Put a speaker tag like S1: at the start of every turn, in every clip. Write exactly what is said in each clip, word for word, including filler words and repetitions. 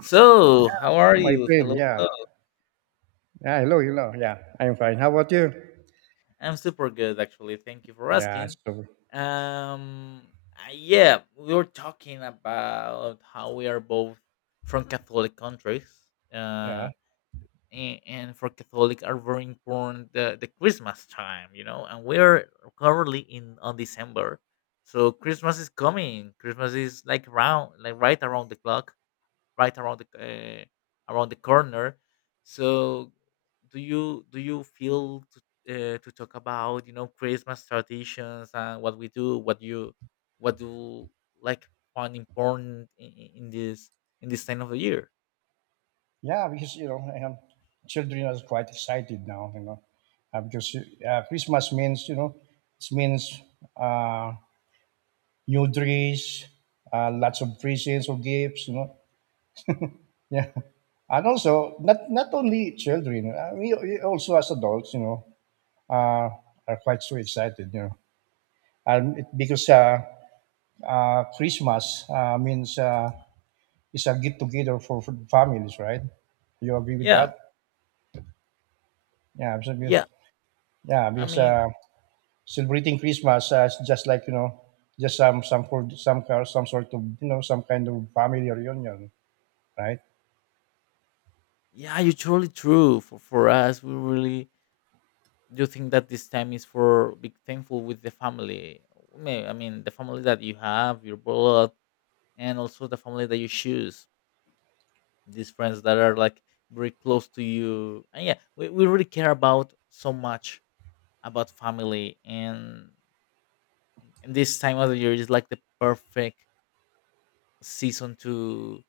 S1: So,
S2: Yeah.
S1: how are
S2: My
S1: you?
S2: friend,
S1: Hello,
S2: yeah.
S1: hello.
S2: Yeah, hello, hello. Yeah, I'm fine. How about you?
S1: I'm super good, actually. Thank you for
S2: Yeah,
S1: asking.
S2: so
S1: Um, uh, yeah, we were talking about how we are both from Catholic countries,
S2: yeah,
S1: uh, and, and for Catholic are very important the, the Christmas time, you know, and we're currently in on December, so Christmas is coming. Christmas is like around, like right around the clock. Right around the uh, around the corner. So, do you do you feel to, uh, to talk about, you know, Christmas traditions and what we do, what you, what do, like, find important in, in this in this time of the year?
S2: yeah, because you know, I children are quite excited now, you know, uh, because uh, Christmas means, you know, it means uh, new dress, uh, lots of presents or gifts, you know. Yeah, and also not not only children, uh, we, we also as adults, you know, uh, are quite so excited, you know, and it, because uh, uh, Christmas uh, means. Uh, It's a get together for, for families, right? You agree with
S1: Yeah,
S2: that? Yeah, so because
S1: yeah.
S2: yeah,
S1: I
S2: because
S1: mean,
S2: uh, celebrating Christmas uh, is just like, you know, just some some for- some kind- some sort of, you know, some kind of family reunion, right?
S1: yeah, you're truly true. For for us, we really do think that this time is for being thankful with the family. May- I mean, the family that you have, your blood, and also the family that you choose, these friends that are like very close to you. And yeah, we, we really care about so much about family, and, and this time of the year is like the perfect season to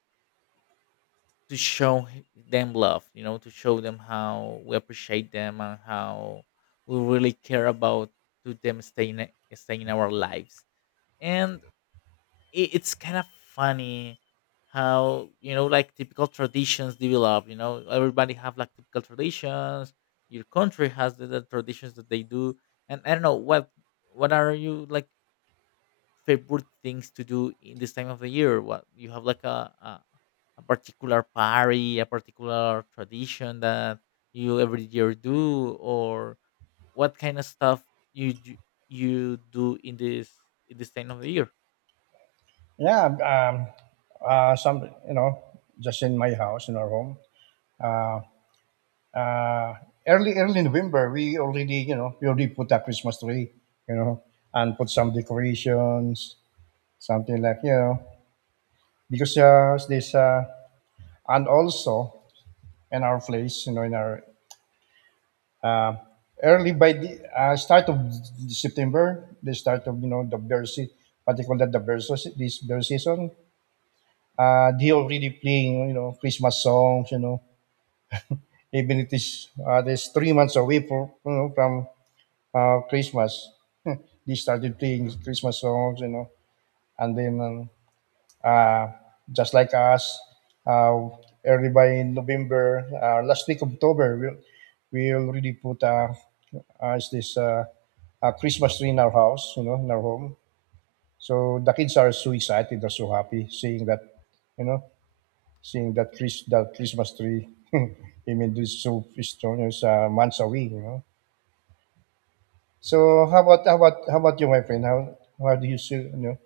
S1: to show h- them love, you know, to show them how we appreciate them and how we really care about to them staying staying in our lives. And it, it's kind of funny how, you know, like typical traditions develop, you know, everybody have like typical traditions, your country has the, the traditions that they do, and I don't know what what are you like favorite things to do in this time of the year, what you have like a a, a particular party, a particular tradition that you every year do, or what kind of stuff you d- you do in this, in this time of the year.
S2: Yeah, um, uh, some, you know, just in my house, in our home. Uh, uh, early early November, we already, you know, we already put a Christmas tree, you know, and put some decorations, something like, you know, because uh, this uh, and also in our place, you know, in our uh, early by the uh, start of September, the start of, you know, the bear se- what they call that, the bear se- this bear season. Uh, they already playing, you know, Christmas songs, you know, even it is uh, there's three months away for, you know, from uh, Christmas. They started playing Christmas songs, you know, and then um, uh, just like us. Uh, Early by November, uh, last week of October, we we already put uh, uh, is this uh, a Christmas tree in our house, you know, in our home. So the kids are so excited, they're so happy seeing that, you know, seeing that Chris, that Christmas tree. I mean, this so strong is uh, months away, you know. So how about how about how about you, my friend? How how do you still, you know,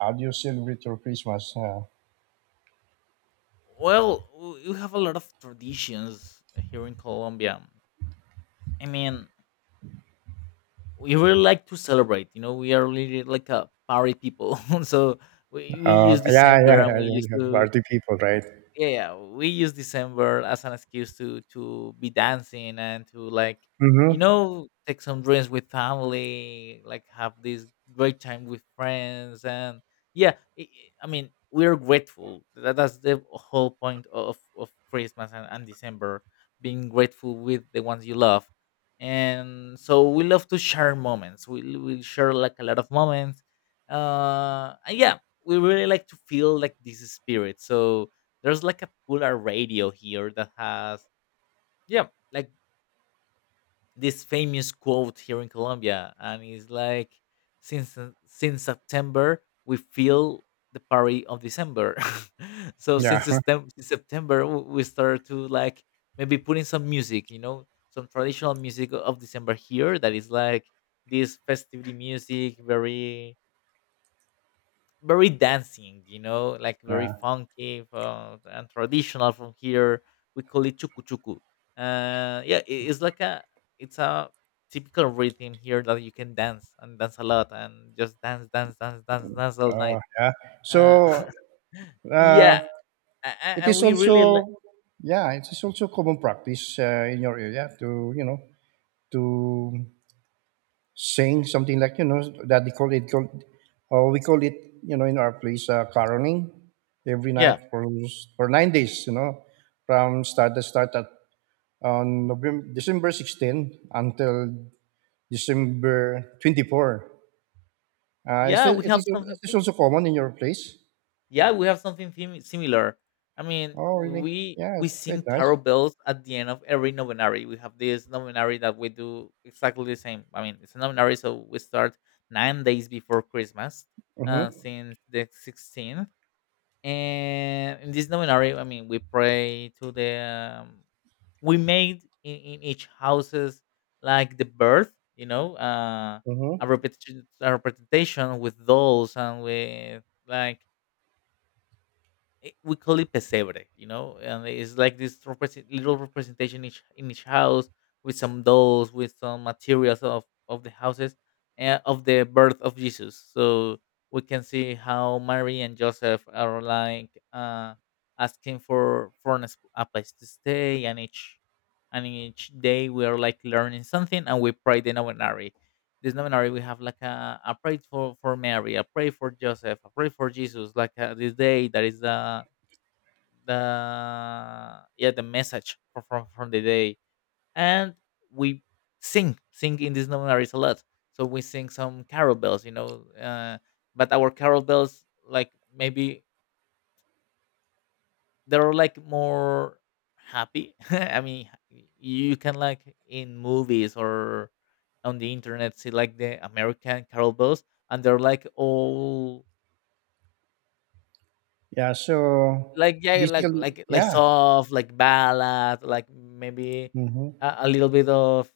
S2: how do you celebrate your Christmas? Uh,
S1: Well, w- we have a lot of traditions here in Colombia. I mean, we really like to celebrate. You know, we are really like a party people. So we, we
S2: Oh,
S1: use
S2: yeah,
S1: December
S2: yeah,
S1: and
S2: yeah,
S1: we
S2: yeah,
S1: used
S2: yeah.
S1: to,
S2: Party people, right?
S1: yeah, yeah, we use December as an excuse to to be dancing and to like, you
S2: Mm-hmm.
S1: know, take some drinks with family, like have this great time with friends, and yeah, i I I mean, we're grateful. That, that's the whole point of of Christmas and, and December, being grateful with the ones you love, and so we love to share moments. We we share like a lot of moments, uh, and yeah, we really like to feel like this spirit. So there's like a popular radio here that has, yeah, like this famous quote here in Colombia, and it's like since since September we feel the party of December. So since
S2: Yeah,
S1: Septem- since September w- we start to like maybe putting some music, you know, some traditional music of December here that is like this festivity music, very very dancing, you know, like very
S2: yeah,
S1: funky, uh, and traditional from here. We call it chuku chuku. Uh, yeah, I- it's like a it's a typical rhythm here that you can dance and dance a lot and just dance, dance, dance, dance, dance all
S2: oh,
S1: night.
S2: yeah.
S1: Uh,
S2: So uh,
S1: yeah, a- a-
S2: it
S1: and
S2: is
S1: we really li-
S2: also, yeah, it is also common practice uh, in your area to, you know, to sing something like, you know, that they call it, called, uh, we call it, you know, in our place, uh, caroling every night
S1: yeah,
S2: for for nine days, you know, from start the start at on November, December sixteenth until December twenty-fourth. Uh, is
S1: yeah,
S2: it,
S1: we
S2: it
S1: have
S2: is is
S1: something
S2: this
S1: similar.
S2: also common in your place?
S1: Yeah, we have something thim- similar. I mean,
S2: Oh, really?
S1: we
S2: Yeah,
S1: we
S2: it's
S1: sing
S2: quite nice.
S1: carol bells at the end of every novenary. We have this novenary that we do exactly the same. I mean, it's a novenary, so we start nine days before Christmas, uh,
S2: Mm-hmm.
S1: since the sixteenth. And in this novenary, I mean, we pray to the. Um, we made in, in each houses like the birth, you know, uh, a
S2: Mm-hmm.
S1: repetition, a representation with dolls and with like it, we call it pesebre, you know, and it's like this represent, little representation each in each house with some dolls, with some materials of of the houses and of the birth of Jesus. So we can see how Mary and Joseph are like uh, asking for for an es- a place to stay, and each and each day we are like learning something, and we pray the novenary. This novenary we have like a, a pray for, for Mary, a pray for Joseph, a pray for Jesus, like uh this day that is the the yeah the message from from, from the day, and we sing sing in these novenaries a lot, so we sing some carol bells, you know, uh, but our carol bells, like, maybe they're like more happy. I mean, you can like in movies or on the internet see like the American carol bells, and they're like all,
S2: Yeah, so
S1: like, yeah, like
S2: basically,
S1: like like
S2: yeah.
S1: soft, like ballad, like maybe
S2: Mm-hmm.
S1: a, a little bit of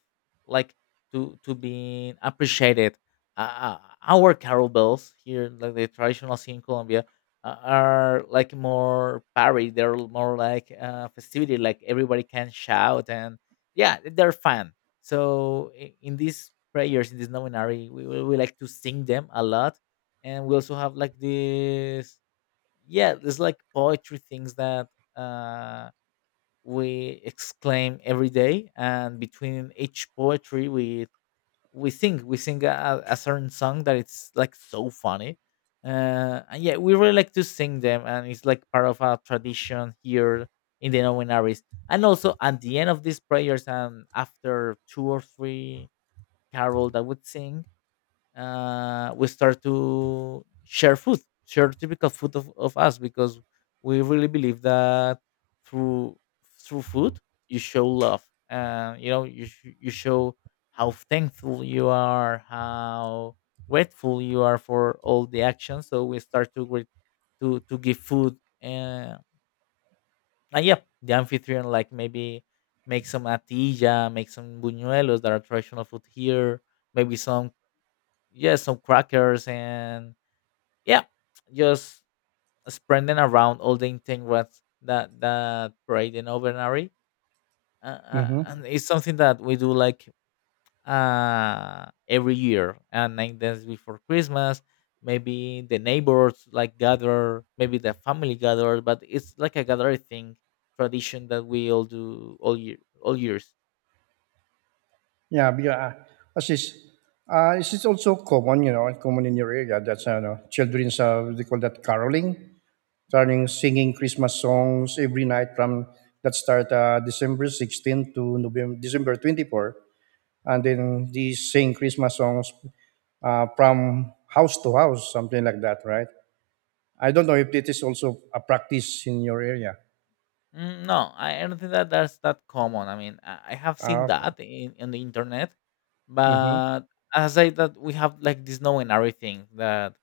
S1: like to to be appreciated. Uh, uh, our carol bells here, like the traditional scene in Colombia, uh, are like more parade. They're more like, uh, festivity. Like everybody can shout and yeah, they're fun. So i- in these prayers, in this nominary, we, we, we like to sing them a lot, and we also have like this, yeah, there's like poetry things that uh we exclaim every day, and between each poetry we we sing we sing a, a certain song that it's like so funny, uh and yeah we really like to sing them, and it's like part of our tradition here in the novenaries. And also at the end of these prayers and after two or three carol that would sing, uh, we start to share food, share typical food of, of us, because we really believe that through through food you show love. Uh, you know, you sh- you show how thankful you are, how grateful you are for all the actions. So we start to grat- to to give food. Uh, and yeah, the amphitryon like maybe make some atilla, make some buñuelos that are traditional food here, maybe some, yeah, some crackers, and yeah, just spreading around all the ingredients that that parade in Ovenary. Uh, uh,
S2: Mm-hmm.
S1: and it's something that we do like uh every year and nine days before Christmas. Maybe the neighbors like gather, maybe the family gather, but it's like a gathering thing tradition that we all do all year all years.
S2: Yeah, because uh, as is, uh, is it also common, you know, common in your area that's, uh, you know, children's, uh, they call that caroling, turning, singing Christmas songs every night from that start uh, December sixteenth to November, December twenty-fourth. And then they sing Christmas songs uh, from house to house, something like that, right? I don't know if it is also a practice in your area.
S1: Mm, no, I I don't think that that's that common. I mean, I I have seen
S2: Ah, okay.
S1: that in, in the internet,
S2: Mm-hmm.
S1: but as I that we have like this know and everything that,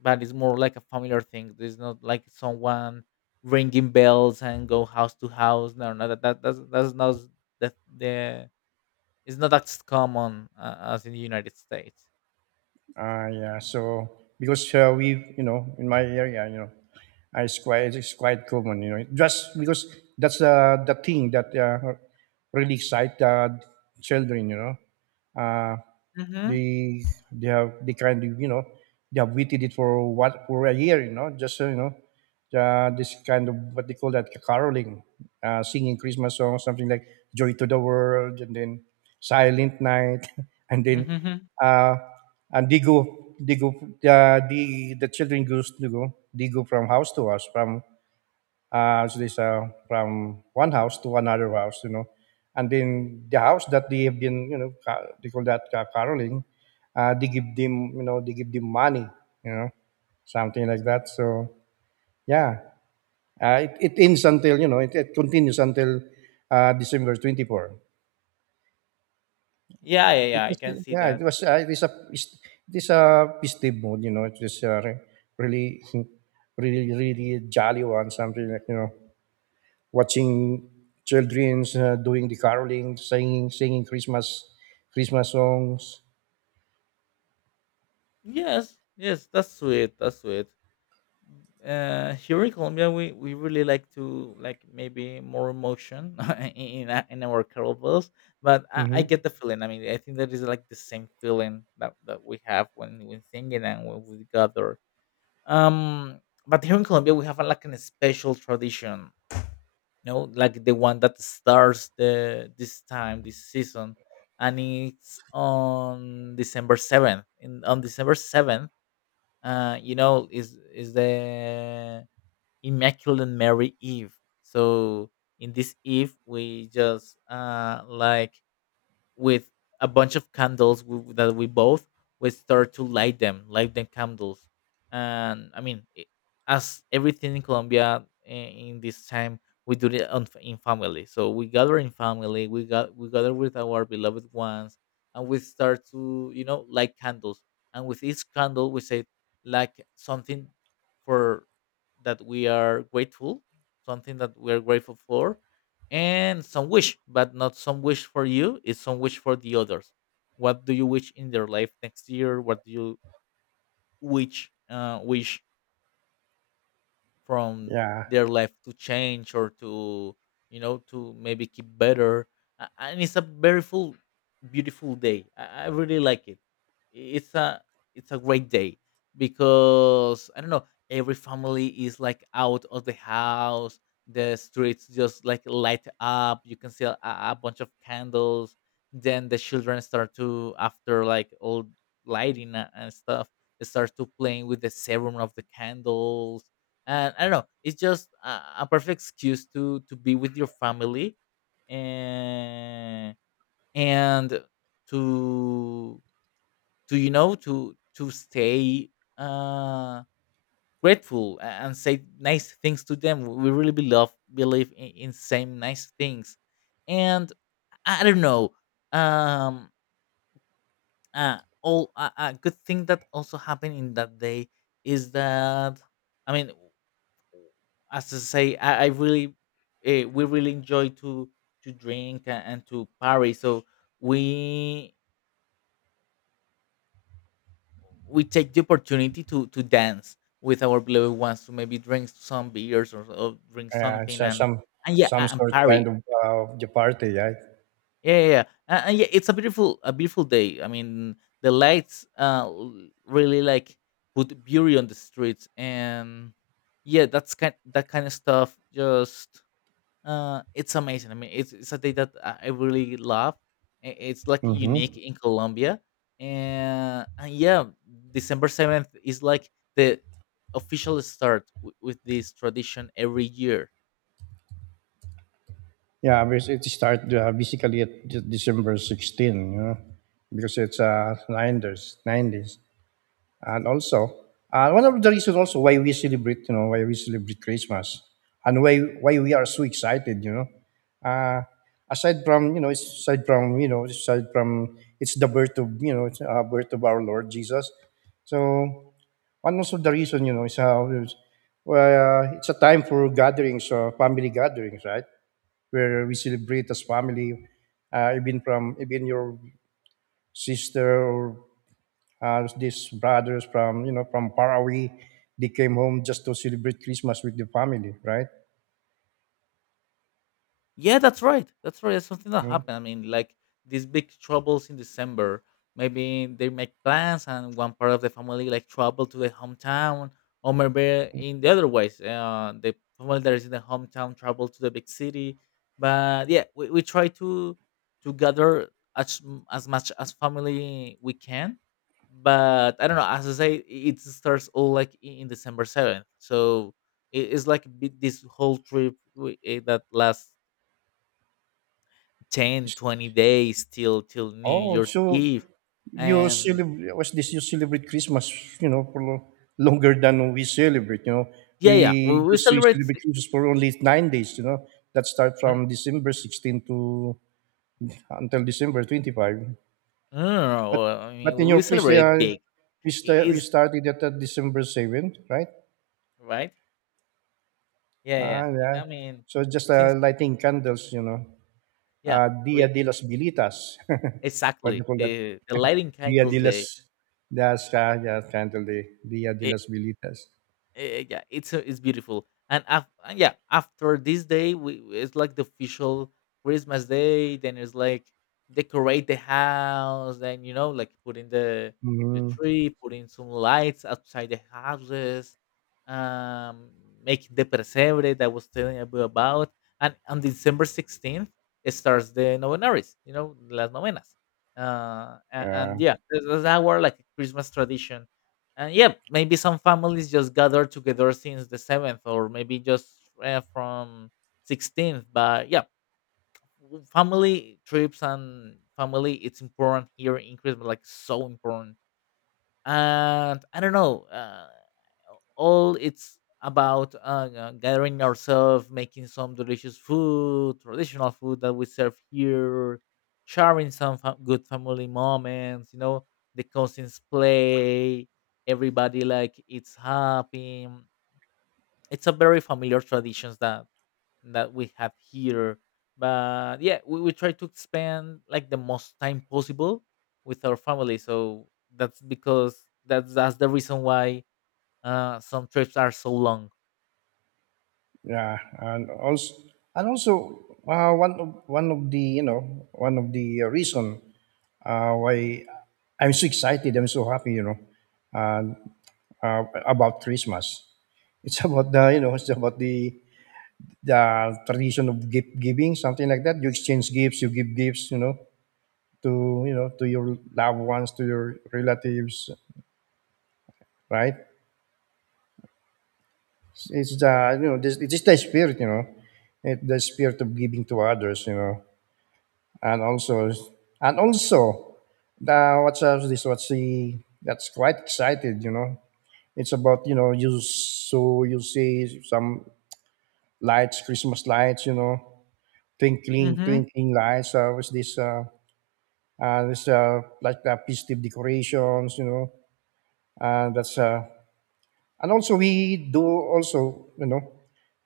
S1: but it's more like a familiar thing. There's not like someone ringing bells and go house to house. No, no, that, that that's that's not s- that the it's not as common uh, as in the United States.
S2: Ah, yeah. So because uh, we, you know, in my area, you know, ah, it's quite it's quite common, you know, just because that's the the thing that uh, really excite uh, children, you know. Uh,
S1: Mm-hmm.
S2: they they have, they kind of, you know, they have waited it for what for a year, you know, just so, you know, uh, this kind of what they call that caroling, uh, singing Christmas songs, something like joy to the world and then silent night and then
S1: Mm-hmm.
S2: uh, and they go they go uh, the the children goes to go they go from house to house from uh, so this uh, from one house to another house, you know. And then the house that they have been, you know, ca- they call that uh, caroling. Uh, they give them, you know, they give them money, you know, something like that. So yeah, uh, it, it ends until, you know, it, it continues until uh, December twenty four.
S1: Yeah, yeah,
S2: It
S1: yeah. I
S2: is,
S1: can see
S2: yeah, it
S1: that.
S2: was uh, it is a fes- it is a festive mood, you know. It is uh, re- really really really jolly one, something like, you know, watching children uh, doing the caroling, singing, singing Christmas, Christmas songs.
S1: Yes, yes, that's sweet. That's sweet. Uh, here in Colombia we we really like to like maybe more emotion in a- in our kettlebells, but I, I get
S2: Hmm.
S1: the feeling. I mean, I think that is like the same feeling that, that we have when we're singing and when we gather. Um, but here in Colombia we have a, like a special tradition, you know, like the one that starts the this time this season, and it's on December seventh in on December seventh. Uh, you know, is is the Immaculate Mary Eve. So in this Eve, we just uh, like with a bunch of candles w- that we both we start to light them, light them candles, and I mean, i- as everything in Colombia i- in this time, we do it on, f- in family. So we gather in family. We got we gather with our beloved ones, and we start to, you know, light candles. And with each candle, we say like something for that we are grateful, something that we are grateful for, and some wish, but not some wish for you, it's some wish for the others. What do you wish in their life next year? What do you wish uh, wish from
S2: Yeah,
S1: their life to change or to, you know, to maybe keep better. A- and it's a very full beautiful day. I I really like it. it's a it's a great day, because I don't know, every family is like out of the house, the streets just like light up, you can see a, a bunch of candles, then the children start to after like all lighting a- and stuff, they start to playing with the serum of the candles, and I don't know. It's just a, a perfect excuse to to be with your family, and and to to you know, to to stay uh grateful, a- and say nice things to them. We really believe believe in, in same nice things, and I I don't know. Um, uh, all a, a good thing that also happened in that day is that, I mean, as I say, I, I really, uh, we really enjoy to to drink and, and to party. So we we take the opportunity to to dance with our beloved ones to maybe drink some beers or, or drink
S2: yeah, it's,
S1: something
S2: uh,
S1: and
S2: some
S1: and yeah
S2: some
S1: a- and
S2: sort kind
S1: party.
S2: of uh, the party, right?
S1: Yeah, yeah, yeah. And, and yeah, it's a beautiful a beautiful day. I mean, the lights uh l- really like put beauty on the streets. And yeah, that's kind that kind of stuff just Uh, it's amazing. I mean, it's, it's a day that I I really love. I- It's like unique
S2: Mm-hmm.
S1: in Colombia, and, and yeah, December seventh is like the official start w- with this tradition every year.
S2: Yeah, bas- it start uh, basically at De- December sixteenth, you know, because it's uh, nineties, nineties. And also uh, one of the, reasons also why we celebrate, you know, why we celebrate Christmas, and why why we are so excited, you know, uh, aside from, you know, it's aside from, you know, aside from it's the birth of, you know, it's, uh, birth of our Lord Jesus. So one also the reason, you know, is how is- well, uh, it's a time for gatherings, uh, family gatherings, right, where we celebrate as family, uh, even from even your sister or uh, these brothers from, you know, from far away, they came home just to celebrate Christmas with the family, right?
S1: Yeah, that's right. That's right. That's something that
S2: Mm.
S1: happened. I mean, like these big troubles in December. Maybe they make plans, and one part of the family like travel to the hometown, or maybe in the other ways, uh, the family that is in the hometown travel to the big city. But yeah, we, we try to to gather as m- as much as family we can. But I don't know. As I say, it starts all like i- in December seventh. So it- it's like a bit- this whole trip we, eh, that lasts ten,
S2: It's-
S1: twenty days till till new
S2: oh,
S1: year's
S2: so
S1: eve
S2: you
S1: and
S2: celebrate, was this, you celebrate Christmas, you know, for lo- longer than we celebrate, you know,
S1: yeah
S2: we
S1: yeah we, we
S2: because we
S1: celebrate
S2: celebrate
S1: si-
S2: Christmas for only nine days, you know, that start
S1: mm,
S2: from December sixteenth to uh, until December twenty-fifth,
S1: no, no, no,
S2: but
S1: well, I
S2: but
S1: mean we,
S2: in your
S1: we
S2: place they
S1: celebrate it
S2: are,
S1: big.
S2: we,
S1: It
S2: sta we
S1: is
S2: started at uh, December seventh, right?
S1: right. Yeah,
S2: Ah,
S1: yeah,
S2: yeah.
S1: i I mean
S2: So just uh,
S1: since,
S2: lighting candles, you know.
S1: yeah,
S2: Uh, Dia
S1: we
S2: de las Bilitas. What do
S1: exactly,
S2: you call that?
S1: uh, the lighting
S2: Dia de
S1: candles
S2: las,
S1: day.
S2: that's, uh, yeah, candle day. Dia de las Bilitas.
S1: Eh, eh, yeah, it's uh, it's beautiful. And af- and yeah, after this day, we we- it's like the official Christmas day. Then it's like decorate the house, then you know, like put in the the
S2: Hmm.
S1: tree, put in some lights outside the houses, um, make the pesebre that I was telling you about. And on December sixteenth, it starts the novenaries. You know, las novenas. Uh, and,
S2: Uh,
S1: and yeah, that's that's our like Christmas tradition. And yeah, maybe some families just gather together since the seventh, or maybe just uh, from sixteenth. But yeah, w- family trips and family, it's important here in Christmas, like so important. And I don't know. Uh, all it's about uh, uh, gathering ourselves, making some delicious food, traditional food that we serve here, sharing some fa- good family moments. You know, the cousins play, everybody like it's happy. It's a very familiar traditions that that we have here. But yeah, we, we try to spend like the most time possible with our family. So that's because that's that's the reason why uh, some trips are so long.
S2: yeah, and also, and also uh, one of one of the, you know, one of the uh, reason uh, why I'm so excited, I'm so happy, you know, uh, uh, about Christmas. It's about the, you know, it's about the the tradition of gift giving, something like that. You exchange gifts, you give gifts, you know, to, you know, to your loved ones, to your relatives, right? It's the, you know, this it's just the spirit, you know, it, the spirit of giving to others, you know, and also, and also the what's up, this what's the, that's quite excited, you know. It's about, you know, you so you see some lights, Christmas lights, you know, twinkling
S1: Hmm.
S2: twinkling lights. Uh, what's this? Uh, Uh, there's uh, like uh, festive decorations, you know. Uh, that's uh, and also we do also, you know,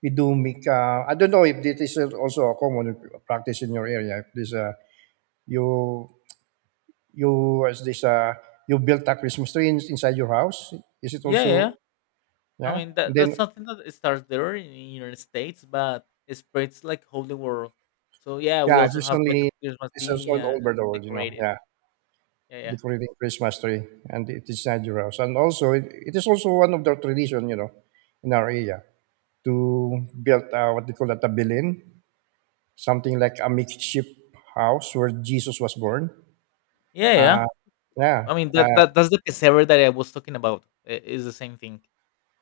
S2: we do make. Uh, I don't know if this is also a common practice in your area. If this uh, you you as this uh, you built a Christmas tree in- inside your house, is it
S1: Yeah, yeah.
S2: also,
S1: I
S2: yeah?
S1: mean that
S2: And
S1: that's
S2: then,
S1: something that it starts there in the United States, but it spreads like whole the world. So yeah, we
S2: yeah,
S1: also
S2: just
S1: have like a
S2: only
S1: Christmas
S2: it's also
S1: tree
S2: all
S1: and
S2: over the world, you know.
S1: decorated.
S2: Yeah,
S1: Yeah, yeah,
S2: decorating Christmas tree, and it is inside your house, and also it, it is also one of the tradition, you know, in our area, to build uh, what they call that, a Belin, something like a makeshift house where Jesus was born.
S1: yeah, yeah.
S2: Uh, yeah,
S1: I mean
S2: uh,
S1: that, that that's the pesebre that I was talking about. i- Is the same thing.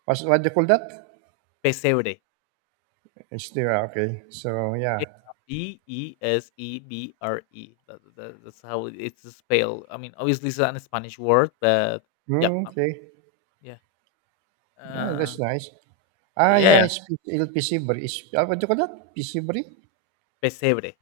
S2: what's, what they call that?
S1: Pesebre.
S2: It's there, okay. So yeah,
S1: B E S E B R E. That, that, that's how it- it's spelled. I mean, obviously it's an Spanish word, but yeah,
S2: mm,
S1: I mean,
S2: okay,
S1: yeah,
S2: yeah, that's
S1: uh,
S2: nice. Ah,
S1: yeah,
S2: yeah,
S1: yeah.
S2: it's P- L P C, it's uh, what do you call that? P C Bri?
S1: Pesebre.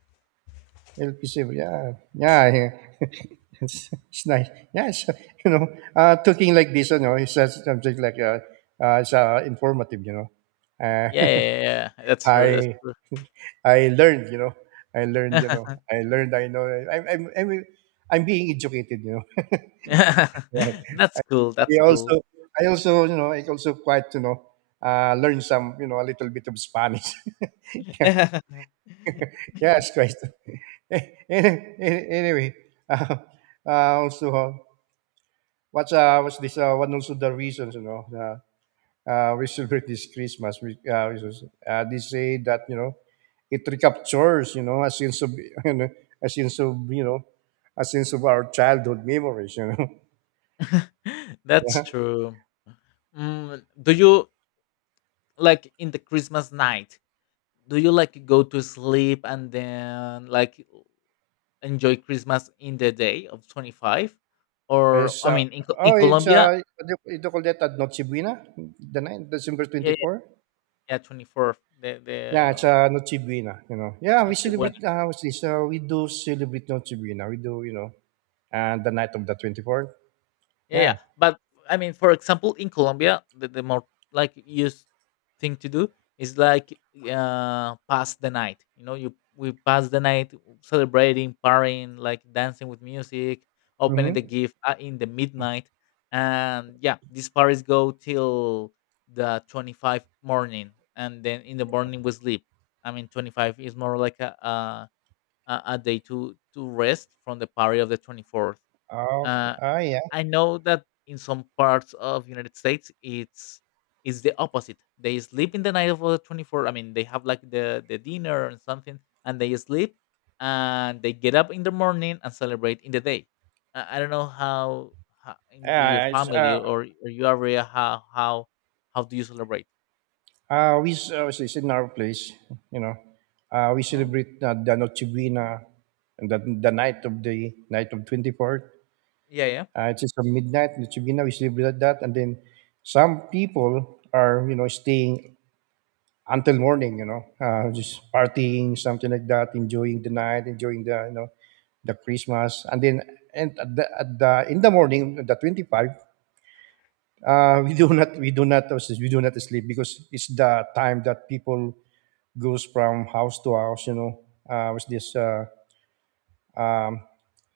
S2: L P C, Bri, yeah, yeah, yeah. it's, it's nice. Yeah, it's, you know, uh, talking like this, you know, it's just something like uh, uh, it's uh, informative, you know. Uh,
S1: Yeah, yeah, yeah, yeah. That's true. That's
S2: Hi,
S1: true.
S2: I learned, you know, I learned, you know, I learned. I know. I'm, I'm, I'm, I'm being educated, you know. Right.
S1: That's cool. That's
S2: I
S1: cool.
S2: also, I also, you know, I also quite, you know, uh, learn some, you know, a little bit of Spanish. Yeah. Yes, Christ. Any- any- anyway, uh, uh, also, uh, what's uh, what's this? Uh, one also the reasons, you know. uh, uh, we celebrate this Christmas. We, uh, we just- uh, they say that, you know, it recaptures, you know, a sense of you know, a sense of, you know, a sense of our childhood memories, you know.
S1: That's
S2: Yeah.
S1: true. Mm, do you like in the Christmas night? Do you like go to sleep and then like enjoy Christmas in the day of twenty-five, or
S2: It's
S1: I
S2: uh,
S1: mean, in Co- in
S2: oh, it's
S1: Colombia,
S2: uh, what do you, what do you call that at Noche Buena, the night December
S1: yeah,
S2: twenty
S1: yeah,
S2: four.
S1: yeah, twenty-fourth, the
S2: Yeah, it's
S1: the
S2: uh, Noche Buena. You know, yeah, we
S1: Nochebuena.
S2: celebrate. Uh, what's this? Uh, we do celebrate Noche Buena. We do, you know, and the night of the twenty fourth.
S1: Yeah,
S2: Yeah.
S1: yeah. But I mean, for example, in Colombia, the, the more like used thing to do is like uh pass the night. You know, you we pass the night celebrating, partying, like dancing with music, opening the
S2: Mm-hmm.
S1: gift uh, in the midnight, and yeah, these parties go till the twenty five morning, and then in the morning we sleep. I mean, twenty five is more like a, a a a day to to rest from the party of the twenty fourth.
S2: Oh, oh, yeah.
S1: I know that in some parts of United States it's it's the opposite. They sleep in the night of the twenty-four. I mean, they have like the the dinner and something, and they sleep, and they get up in the morning and celebrate in the day. I, I don't know how, how in your, your
S2: Yeah, it's,
S1: family
S2: uh,
S1: or, or your area how how how do you celebrate?
S2: Uh, we s- uh, it's in our place, you know. Uh,
S1: Uh
S2: we
S1: huh.
S2: celebrate uh, the Noche Buena, and the, the night of the night of twenty-fourth.
S1: Yeah, yeah.
S2: Uh, it's just a midnight Noche Buena. We celebrate that, and then some people are, you know, staying until morning, you know, uh, just partying, something like that, enjoying the night, enjoying the you know the Christmas. And then and at the, at the in the morning, the twenty five, uh, we do not we do not we do not sleep because it's the time that people goes from house to house, you know, uh, with this uh, um,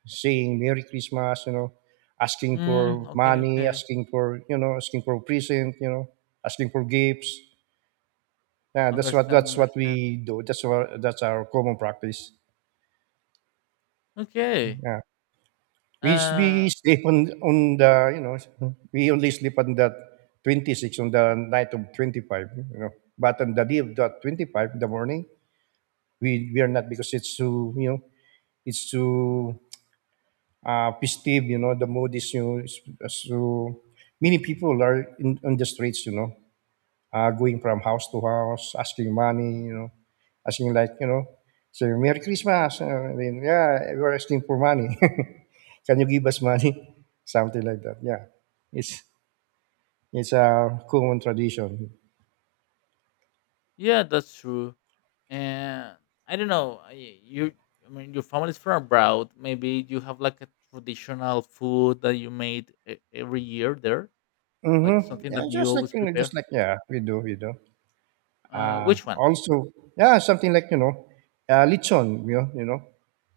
S2: saying Merry Christmas, you know, asking
S1: Mm,
S2: for
S1: okay,
S2: money,
S1: okay.
S2: asking for, you know, asking for present, you know, asking for gifts. Yeah, that's what
S1: Understand,
S2: that's what
S1: understand.
S2: we do. That's our that's our common practice.
S1: Okay.
S2: Yeah, we s- we
S1: Uh,
S2: sleep on on the you know we only sleep on that twenty six on the night of twenty five. You know, but on the day of that twenty five in the morning, we we are not because it's too you know it's too uh, festive. You know, the mood is, you know, is- so many people are in on the streets. You know, uh, going from house to house, asking money. You know, asking like, you know, so Merry Christmas. Uh, then yeah, we're asking for money. Can you give us money? Something like that. Yeah, it's it's a common tradition.
S1: yeah, that's true. And I don't know. I- You, I mean, your family's from abroad. Maybe you have like a traditional food that you made e- every year there, like
S2: Mm-hmm.
S1: something
S2: Yeah,
S1: that you
S2: just like,
S1: always
S2: you know, just
S1: prepare.
S2: like, yeah, we do, we do.
S1: Uh,
S2: Uh,
S1: which one?
S2: also, yeah, something like, you know, uh, lechon. You know, you know,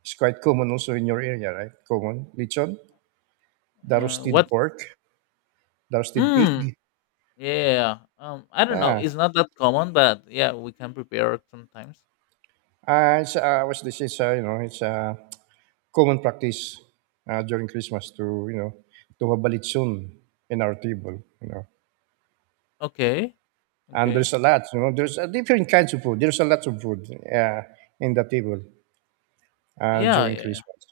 S2: it's quite common also in your area, right? Common lechon, the
S1: Uh,
S2: roasted
S1: what?
S2: pork, the roasted
S1: Mm,
S2: pig.
S1: yeah. Um, I don't know.
S2: Yeah,
S1: It's not that common, but yeah, we can prepare it sometimes.
S2: uh, it's uh, what's this? It's uh, you know, it's a common practice uh, during Christmas to, you know, to have a lechon in our table. You know,
S1: Okay.
S2: and
S1: Okay.
S2: there's a lot. You know, there's uh, different kinds of food. There's a lot of food uh, in the table uh,
S1: Yeah.
S2: during
S1: Yeah.
S2: Christmas.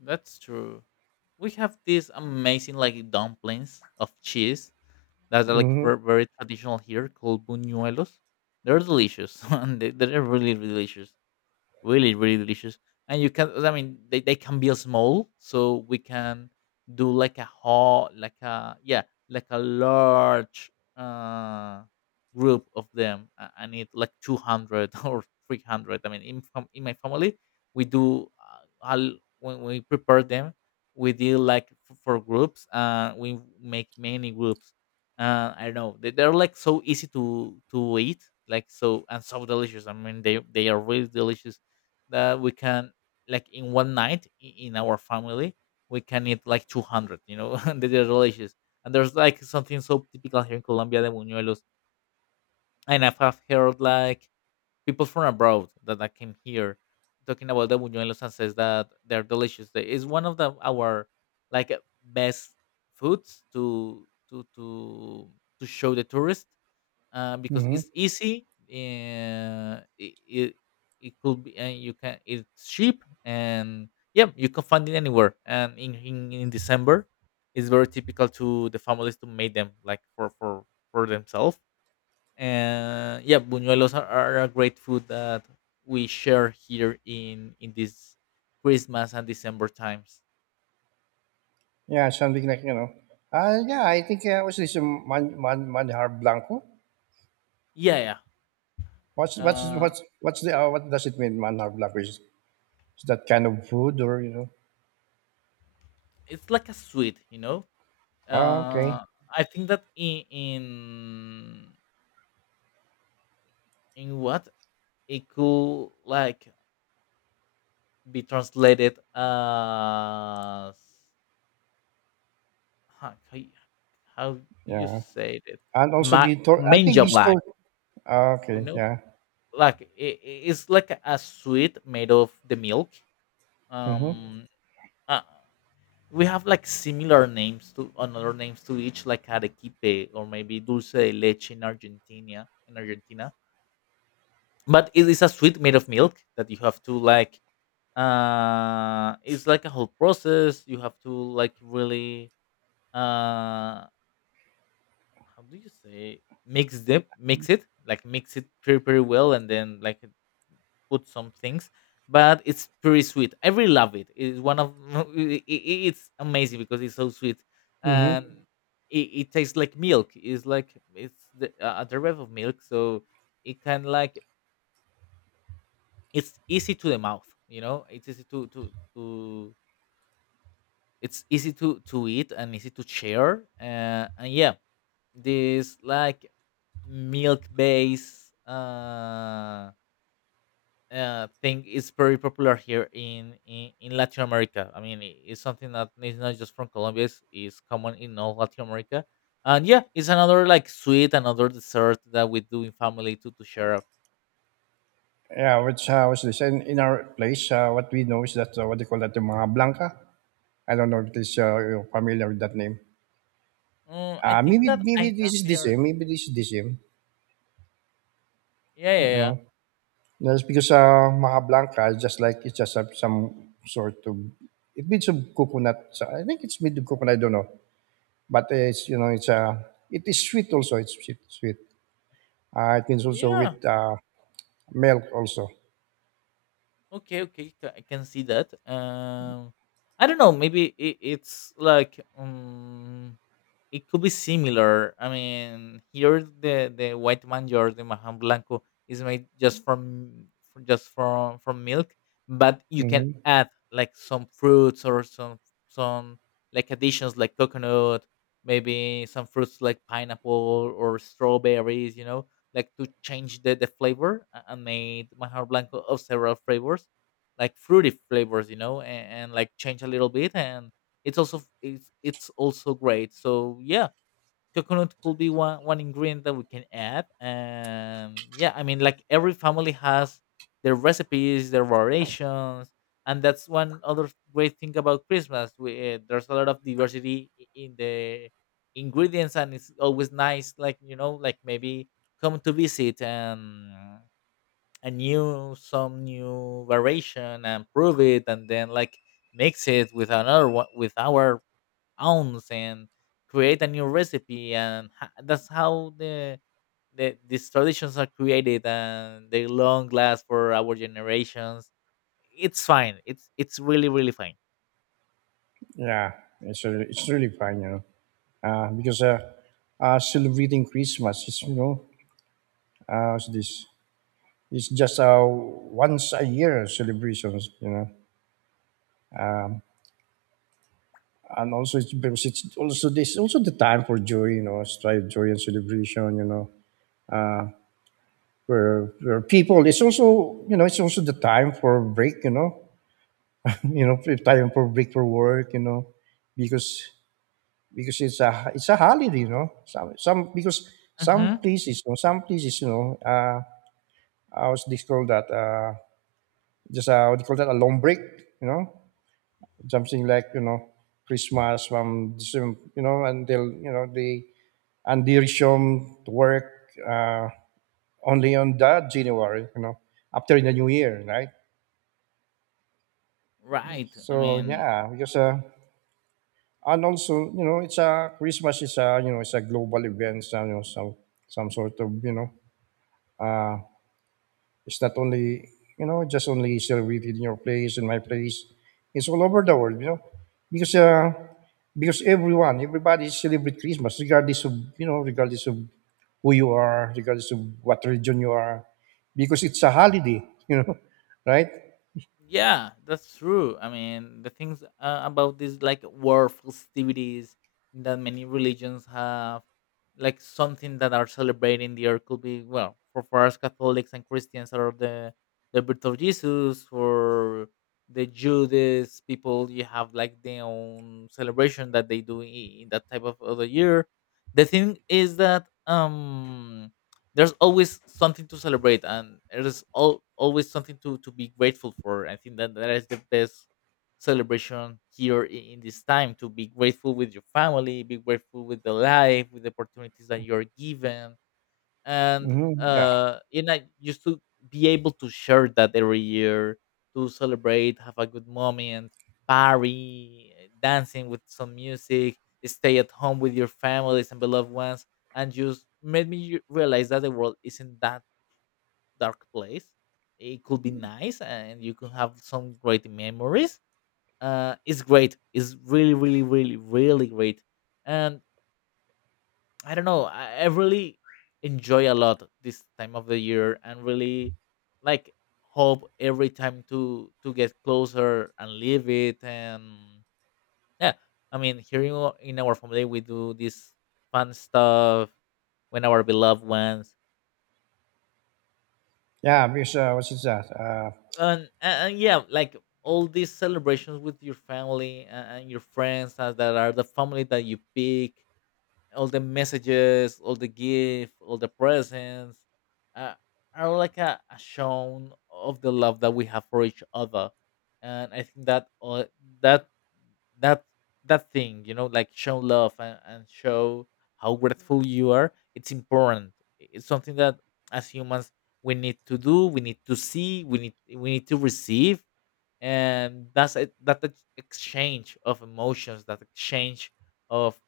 S1: That's true. We have these amazing like dumplings of cheese that are like
S2: Mm-hmm.
S1: ver- very traditional here called buñuelos. They're delicious. And they, they're really, really delicious, really really delicious. And you can, I mean they, they can be small, so we can do like a whole like a yeah like a large uh group of them. i I need like two hundred or three hundred. I mean in, fam- in my family we do uh, I when we prepare them we deal like f- for groups. Uh, we make many groups. Uh, I don't know, they, they're like so easy to to eat, like so and so delicious. I mean they they are really delicious, that we can like in one night, i- in our family we can eat like two hundred, you know. And they're delicious. And there's like something so typical here in Colombia, the buñuelos. And I've have heard like people from abroad that, that came here talking about the buñuelos and says that they're delicious. They- it's one of the our like best foods to to to to show the tourist. Uh, because
S2: Mm-hmm.
S1: it's easy. Uh, it, it it could be, and you can. It's cheap, and yeah, you can find it anywhere. And in in, in December, it's very typical to the families to make them like for for for themselves. And yeah, buñuelos are, are a great food that we share here in in this Christmas and December times.
S2: Yeah, something like, you know. Uh, yeah, I think uh, what's this um, man, man, manjar blanco?
S1: Yeah,
S2: What's
S1: yeah.
S2: what's
S1: Uh,
S2: what's what's the uh, what does it mean manjar blanco? Is, is that kind of food, or you know?
S1: it's like a sweet, you know.
S2: Ah, okay,
S1: Uh, I think that in in in what it could like be translated as how, how you- how do you
S2: yeah.
S1: say it.
S2: And also
S1: Ma-
S2: the tor- I think
S1: mango
S2: the
S1: black,
S2: store. Ah,
S1: you
S2: okay,
S1: know,
S2: yeah.
S1: like it, it's like a sweet made of the milk.
S2: Mhm.
S1: Um, uh, we have like similar names to another names to each like arequipe, or maybe dulce de leche in argentina in argentina. But it is a sweet made of milk that you have to like uh it's like a whole process. You have to like really uh, how do you say, mix them, mix it, like mix it pretty pretty well and then like put some things. But it's pretty sweet, I really love it. It's one of it, it's amazing because it's so sweet. And
S2: Mhm.
S1: it, it tastes like milk. It's like it's the uh, a derivative of milk, so it can like it's easy to the mouth, you know. It's easy to to to it's easy to to eat and easy to share. Uh, and yeah, this like milk based uh, uh, thing is very popular here in, in in latin america. I mean i- it's something that is not just from colombia. It's, it's common in all latin america. And yeah, it's another like sweet, another dessert that we do in family to to share.
S2: Yeah, which uh, was this in, in our place? Uh, what we know is that uh, what they call that the manjar blanca. I don't know if this uh, you're familiar with that name.
S1: Mm, I
S2: Uh,
S1: think
S2: maybe
S1: that
S2: maybe
S1: I
S2: this
S1: have
S2: is the
S1: heard
S2: same. Maybe this is the same.
S1: yeah
S2: You
S1: yeah yeah
S2: know. Yes, because uh, Maha is just like it's just some some sort of it made some coconut. So I think it's made of coconut. I don't know, but uh, it's you know it's uh, it is sweet also. It's sweet, sweet. Uh, it means also
S1: yeah.
S2: with uh, milk also.
S1: Okay, okay, ca- I can see that. Um, I don't know. Maybe it, it's like um, it could be similar. I mean, here the the white manjar, the Mahan Blanco, is made just from, from just from from milk, but you can
S2: Hmm.
S1: add like some fruits or some some like additions like coconut, maybe some fruits like pineapple or strawberries. You know, like to change the, the flavor a- and made manjar blanco of several flavors like fruity flavors, you know. And, and like change a little bit. And it's also it's, it's also great. So yeah, coconut could be one one ingredient that we can add. And yeah, I mean like every family has their recipes, their variations. And that's one other great thing about christmas. We, uh, there's a lot of diversity i- in the ingredients. And it's always nice, like you know, like maybe come to visit and a new some new variation and prove it, and then like mix it with another one with our ounce and create a new recipe. And ha- that's how the, the these traditions are created, and they long last for our generations. It's fine, it's it's really really fine.
S2: Yeah, it's really, it's really fine, you know, uh, because uh, uh, celebrating Christmas is, you know, uh, what's this it's just, uh, once a year celebrations, you know. Um. And also it's because it's also this also the time for joy, you know, strive joy and celebration, you know, where where people it's also, you know, it's also the time for break, you know, you know, free time for break for work, you know, because because it's a it's a holiday, you know, some some because some
S1: Hmm.
S2: places, you know, some places, you know, uh, I was they that uh, just uh, what do you call that a long break, you know, something like, you know, Christmas from December, you know, until you know the and they resume to work uh, only on that January, you know, after the new year, right?
S1: Right, I
S2: So
S1: mean,
S2: yeah, because uh, and also, you know, it's a Christmas is a, you know, it's a global event, so, you know, some some sort of, you know, uh, it's not only, you know, just only celebrated in your place, in my place. It's all over the world, you know, because uh, because everyone, everybody celebrate Christmas, regardless of, you know, regardless of who you are, regardless of what religion you are, because it's a holiday, you know, right?
S1: yeah, that's true. I mean, the things uh, about these like war festivities that many religions have, like something that are celebrating the year, could be well. for for us Catholics and Christians are the the birth of Jesus. For the Judas people, you have like their own celebration that they do i- in that type of other year. The thing is that um there's always something to celebrate, and there's al- always something to, to be grateful for. I think that that is the best celebration here, i- in this time. To be grateful with your family, be grateful with the life, with the opportunities that you're given, and
S2: Hmm. Yeah,
S1: uh you know just to be able to share that every year, to celebrate, have a good moment, party, dancing with some music, stay at home with your families and beloved ones. And just made me realize that the world isn't that dark place. It could be nice, and you can have some great memories. Uh it's great, it's really really really really great. And I don't know. I, I really enjoy a lot this time of the year, and really, like, hope every time to to get closer and live it. And yeah. I mean, here in our, in our family we do this fun stuff when our beloved ones,
S2: yeah. Because uh, what is that? Uh,
S1: and, and and yeah, like, all these celebrations with your family and, and your friends, uh, that are the family that you pick. All the messages, all the gift, all the presents, uh, are like a, a shown of the love that we have for each other. And I think that uh, that that that thing, you know, like show love and, and show how grateful you are. It's important. It's something that, as humans, we need to do. We need to see. We need we need to receive, and that's it. That ex- exchange of emotions, that exchange of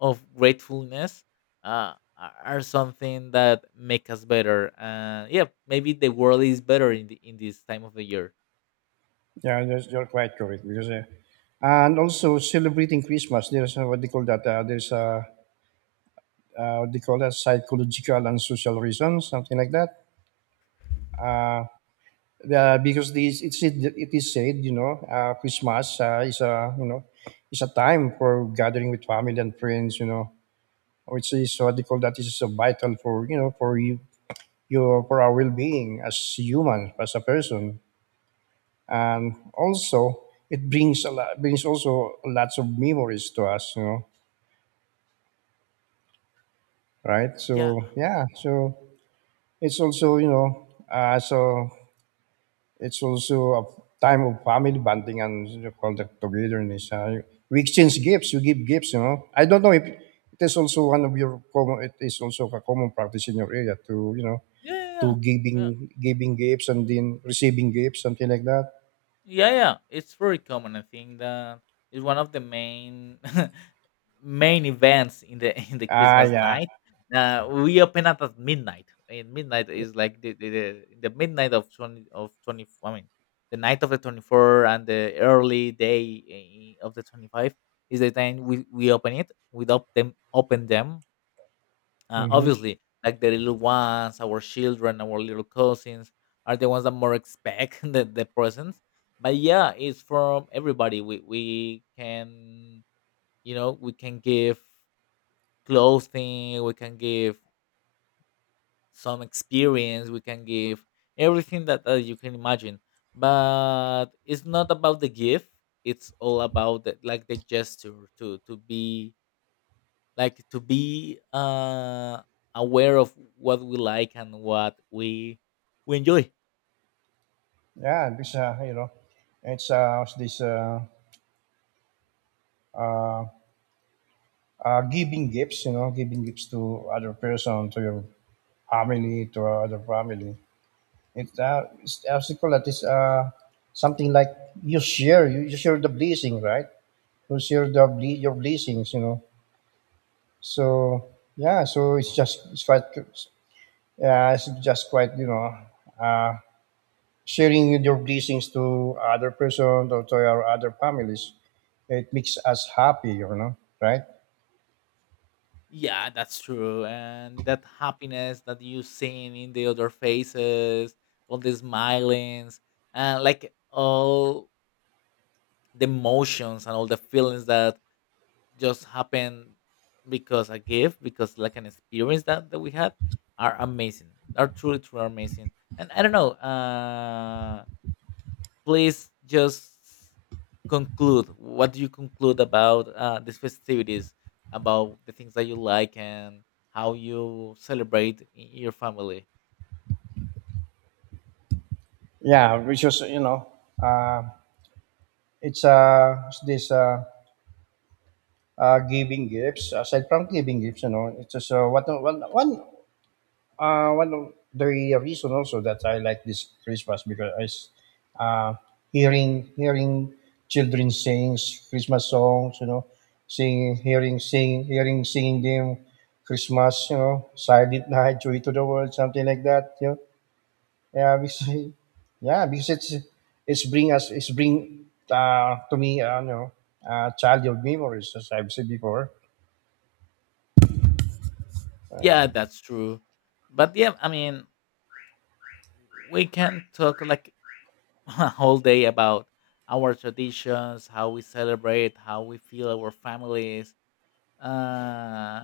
S1: of gratefulness, uh, are are something that make us better. Uh, yeah, maybe the world is better in the, in this time of the year.
S2: Yeah, you're, you're quite correct. Because uh, and also celebrating Christmas, there's uh, what they call that. Uh, there's uh, uh, what they call that psychological and social reasons, something like that. uh, the- because this it's it, it is said, you know, uh, Christmas uh, is a, you know, is a time for gathering with family and friends, you know, which is so what they call that is so vital for, you know, for you your for our well-being as humans as a person. And also it brings a lot, brings also lots of memories to us, you know, right?
S1: Yeah,
S2: So yeah, so it's also, you know, uh, so it's also a time of family bonding and, you know, all that togetherness. Uh, we exchange gifts. You give gifts. You know. I don't know if it is also one of your common. It is also a common practice in your area to, you know,
S1: yeah, yeah.
S2: to
S1: Yeah.
S2: giving giving gifts and then receiving gifts, something like that.
S1: Yeah, yeah, it's very common. I think that it's one of the main main events in the in the
S2: Ah,
S1: Christmas
S2: yeah.
S1: night. Uh, we open up at midnight, and midnight is like the the, the, the midnight of twenty of twenty. I mean, the night of the twenty four and the early day eh, of the twenty five is the time we, we open it. We don't them open them, uh,
S2: Mm-hmm.
S1: obviously, like the little ones, our children, our little cousins are the ones that more expect the, the presents. But yeah, it's from everybody. We we can you know we can give clothing, we can give some experience, we can give everything that, that you can imagine. But it's not about the gift; it's all about the, like the gesture to to be like to be uh aware of what we like and what we we enjoy.
S2: Yeah, this uh, you know, it's uh, what's this uh, uh, uh, giving gifts, you know, giving gifts to other person, to your family, to other family. It's uh, it's obstacle it, is uh something like you share you, you share the blessing, right? You share the ble- your blessings, you know. So yeah, so it's just it's quite yeah, it's just quite, you know, uh sharing your blessings to other person or to our other families. It makes us happy, you know, right?
S1: Yeah, that's true. And that happiness that you seen in the other faces, all the smilings, and like all the emotions and all the feelings that just happen because a gift, because like an experience that, that we had, are amazing, are truly truly amazing. And I don't know. Uh please just conclude. What do you conclude about, uh, these festivities, about the things that you like and how you celebrate in your family?
S2: Yeah, which is, you know, uh it's uh it's this uh uh, giving gifts aside from giving gifts, you know, it's just uh, what one one Uh, one of the reason also that I like this Christmas because I, s- uh, hearing hearing children sing Christmas songs, you know, singing, hearing, sing, hearing, singing them Christmas, you know, Silent Night, Joy to the World, something like that. You know? Yeah, because yeah, because it's it's bring us it's bring uh, to me, uh, you know, uh, childhood memories as I've said before. Uh,
S1: Yeah, that's true. But yeah, I mean, we can talk like a whole day about our traditions, how we celebrate, how we feel our families. Uh,